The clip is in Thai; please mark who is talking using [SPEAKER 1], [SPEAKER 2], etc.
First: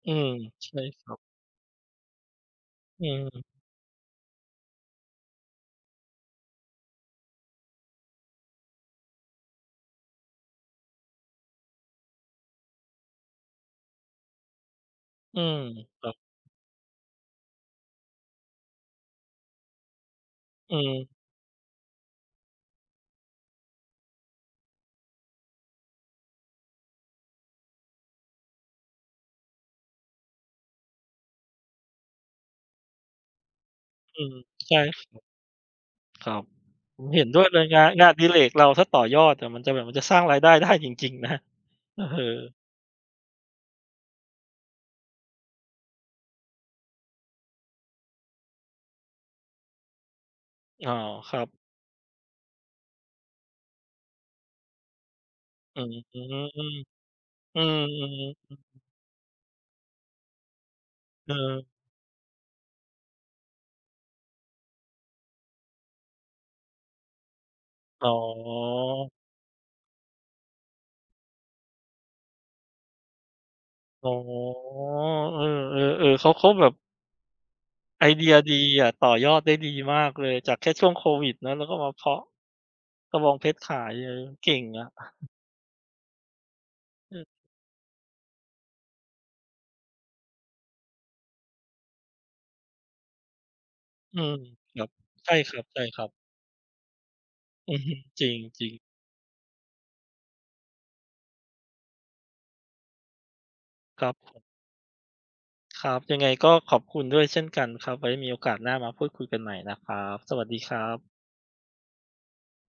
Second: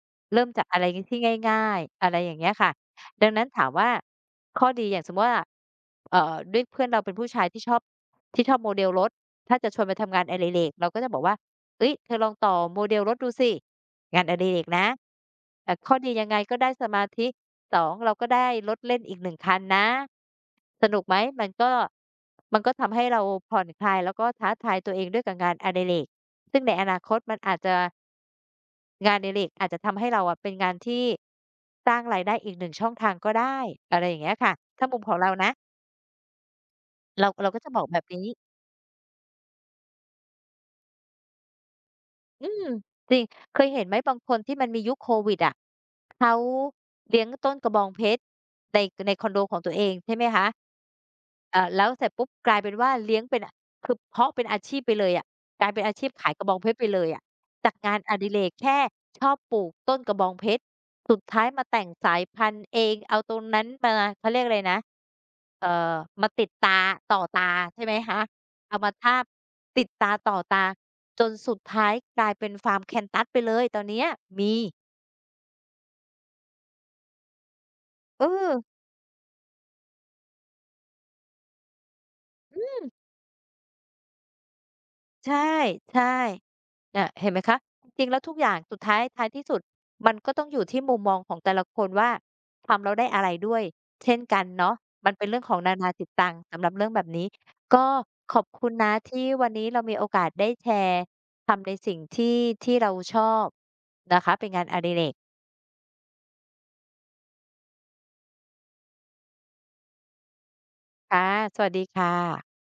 [SPEAKER 1] อืม
[SPEAKER 2] เริ่มจาก
[SPEAKER 1] ใช
[SPEAKER 2] อ
[SPEAKER 1] ่
[SPEAKER 2] ะไรน
[SPEAKER 1] ค
[SPEAKER 2] ี้
[SPEAKER 1] รั
[SPEAKER 2] ที
[SPEAKER 1] บ
[SPEAKER 2] ่ง่าย ๆ อะไรอย่างเงี้ยค่ะ
[SPEAKER 1] อื
[SPEAKER 2] ดังนั
[SPEAKER 1] ม
[SPEAKER 2] ้นถามว่า ข้อดีอย่างสมมุติว่า เอ่อ ด้วยเพื่อนเราเป็นผู้ชายที่ชอบ ที่ชอบโมเดลรถ ถ้าจะชวนไปทำงานอดิเรก เราก็จะบอกว่า "เฮ้ย เธอลองต่อโมเดลรถดูสิ งานอดิเรกนะ"
[SPEAKER 1] อืม
[SPEAKER 2] อะ ข้อ
[SPEAKER 1] คร
[SPEAKER 2] ด
[SPEAKER 1] ั
[SPEAKER 2] ี
[SPEAKER 1] บ
[SPEAKER 2] ยังไง? ก็ได้สมาธิ 2 เราก็ได้รถเล่นอีก 1 คันนะ
[SPEAKER 1] อื
[SPEAKER 2] สนุ
[SPEAKER 1] ม
[SPEAKER 2] กไหม? มันก็ มันก็ทำให้เราผ่อนคลาย แล้วก็ท้าทายตัวเองด้วยกับงานอดิเรก ซึ่งในอนาคตมันอาจจะ งานอดิเรกอาจจะทำให้เราอะเป็นงานที่ สร้างรายได้อีก 1 ช่องทางก็ได้ อะไรอย
[SPEAKER 1] อ
[SPEAKER 2] ่า
[SPEAKER 1] ื
[SPEAKER 2] งเงี้
[SPEAKER 1] ม
[SPEAKER 2] ยค่ะ
[SPEAKER 1] ใช่
[SPEAKER 2] ถ้าม
[SPEAKER 1] ค
[SPEAKER 2] ุ
[SPEAKER 1] ร
[SPEAKER 2] ม
[SPEAKER 1] ั
[SPEAKER 2] ข
[SPEAKER 1] บ
[SPEAKER 2] องเรานะ
[SPEAKER 1] ครับ ผมเห
[SPEAKER 2] เ
[SPEAKER 1] ็
[SPEAKER 2] ร
[SPEAKER 1] น
[SPEAKER 2] า
[SPEAKER 1] ด้ว
[SPEAKER 2] เร
[SPEAKER 1] ย
[SPEAKER 2] า
[SPEAKER 1] เล
[SPEAKER 2] ก็
[SPEAKER 1] ย
[SPEAKER 2] จะ
[SPEAKER 1] ง
[SPEAKER 2] บ
[SPEAKER 1] า
[SPEAKER 2] อก
[SPEAKER 1] น
[SPEAKER 2] แบ
[SPEAKER 1] ง
[SPEAKER 2] บ
[SPEAKER 1] านอ
[SPEAKER 2] นี
[SPEAKER 1] ดิ
[SPEAKER 2] ้
[SPEAKER 1] เรกเราก็ต่อยอดอะ มันจะแบบ มันจะสร้างรายได้ ได้ จริง ๆ นะ เออ
[SPEAKER 2] อืม จริง เคยเห็นไหม บางคนที่มันมียุคโควิดอะ เขาเลี้ยงต้นกระบองเพชร ใน ในคอนโดของตัวเอง ใช่ไหมคะ?
[SPEAKER 1] อ๋อ ครับ
[SPEAKER 2] อ่า แล้วเสร็จปุ๊บ กลายเป็นว่า เลี้ยงเป็นน่ะ คือเพาะเป็นอาชีพไปเลยอะ กลายเป
[SPEAKER 1] อื
[SPEAKER 2] ็นอ
[SPEAKER 1] ม
[SPEAKER 2] าชีพ
[SPEAKER 1] อือ
[SPEAKER 2] ขาย
[SPEAKER 1] ฮึ
[SPEAKER 2] กระบองเพชรไปเลยอะ
[SPEAKER 1] อื
[SPEAKER 2] จา
[SPEAKER 1] ม
[SPEAKER 2] กงาน
[SPEAKER 1] อื
[SPEAKER 2] อ
[SPEAKER 1] ม
[SPEAKER 2] ดิ
[SPEAKER 1] ๆ ๆ
[SPEAKER 2] เรกแค่ชอบปลูกต้นกระบองเพชร สุด
[SPEAKER 1] เ
[SPEAKER 2] ท้ายม
[SPEAKER 1] ออ
[SPEAKER 2] าแต่งสายพันธุ์เอง เอาตรงนั้นมา เขาเรียกอะไรนะ เอ่อ มาติดตา ต่อตา ใช่ไหม
[SPEAKER 1] อ๋
[SPEAKER 2] ค
[SPEAKER 1] อ
[SPEAKER 2] ะ? เอามาทาบ ติดตาต่อตา จนสุดท้ายกลายเป็นฟาร์มแคกตัสไปเลย ตอนเนี้
[SPEAKER 1] อ
[SPEAKER 2] ย
[SPEAKER 1] ๋อ
[SPEAKER 2] มี
[SPEAKER 1] เออ ๆ ๆ เขา เขาแบบ ไอ
[SPEAKER 2] เ
[SPEAKER 1] เดียดี
[SPEAKER 2] ออ
[SPEAKER 1] อะ ต่อยอดได้ดีมากเลย จากแค่ช่วงโควิดเนาะ แล้วก็มาเพาะ
[SPEAKER 2] อืม
[SPEAKER 1] กระบองเพชรขายเอย เก่งอะ
[SPEAKER 2] ใช่ ใช่ น่ะ
[SPEAKER 1] เอ
[SPEAKER 2] เ
[SPEAKER 1] อ
[SPEAKER 2] ห็นไหมคะ? จริงแล้วทุกอย่างสุดท้าย ท้ายที่สุด มันก็ต้องอยู่ที่มุมมองของแต่ละคนว่า ทำแล้วได้อะไรด้วยเช่
[SPEAKER 1] อื
[SPEAKER 2] น
[SPEAKER 1] ม
[SPEAKER 2] กันเนาะ
[SPEAKER 1] ครับ
[SPEAKER 2] มันเป็น
[SPEAKER 1] ใช
[SPEAKER 2] เ
[SPEAKER 1] ่
[SPEAKER 2] รื่องข
[SPEAKER 1] ค
[SPEAKER 2] อ
[SPEAKER 1] ร
[SPEAKER 2] งนานาจ
[SPEAKER 1] ั
[SPEAKER 2] ิต
[SPEAKER 1] บ ๆ
[SPEAKER 2] ตังสำหรับเรื่องแบบนี้
[SPEAKER 1] อื
[SPEAKER 2] ก
[SPEAKER 1] อ
[SPEAKER 2] ็
[SPEAKER 1] ฮึ จริ
[SPEAKER 2] ข
[SPEAKER 1] ง
[SPEAKER 2] อบ
[SPEAKER 1] จ
[SPEAKER 2] ค
[SPEAKER 1] ร
[SPEAKER 2] ุ
[SPEAKER 1] ิ
[SPEAKER 2] ณ
[SPEAKER 1] ง
[SPEAKER 2] นะ ที่วันนี้เรามีโอกาสได้แชร์ ทำในสิ่งที่ ที่เราชอบ
[SPEAKER 1] ครับ
[SPEAKER 2] นะค
[SPEAKER 1] ผ
[SPEAKER 2] ะ
[SPEAKER 1] ม
[SPEAKER 2] เป็นงานอดิเรก
[SPEAKER 1] ครับ ยังไงก็ขอบคุณด้วยเช่นกันครับ ไว้มีโอกาสหน้ามาพูดคุยกันใหม่นะครับ สวัสดีครับ
[SPEAKER 2] ค่ะ สวัสดีค่ะ